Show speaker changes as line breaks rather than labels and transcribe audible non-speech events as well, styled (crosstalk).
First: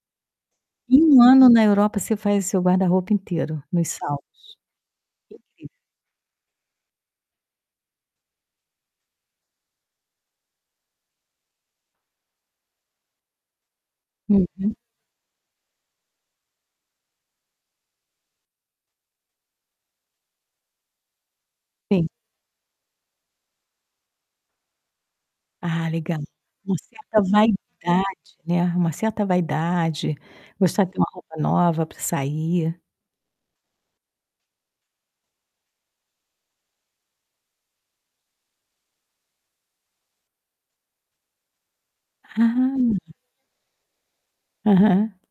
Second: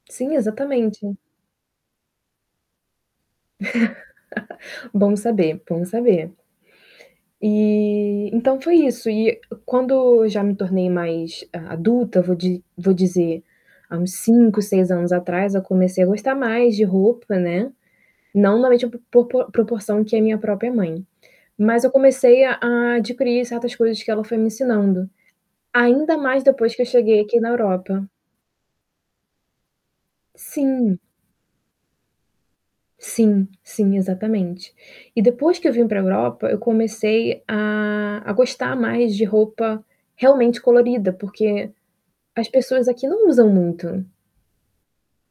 Sim,
Em
exatamente.
1 ano na Europa você faz o seu guarda-roupa inteiro, nos saldos.
(laughs) Bom saber,
incrível.
bom saber. Eh, então, foi isso. E quando eu já me tornei mais adulta, vou di vou dizer, há uns 5,
Uhum.
6 anos atrás, eu comecei a gostar mais de roupa, né, não na média por po proporção que é a minha própria mãe, mas eu
Sim.
comecei a a adquirir certas coisas que ela foi me ensinando.
Ah,
Ainda
legal,
mais,
uma
depois que eu cheguei
certa
aqui na Europa.
vaidade, né, uma certa vaidade, gostar de ter
Sim.
uma roupa nova para sair.
Sim sim, exatamente. E depois que eu vim para a Europa, eu comecei a a gostar mais de roupa, realmente, colorida, porque as pessoas
Ah.
aqui não usam muito.
Aham.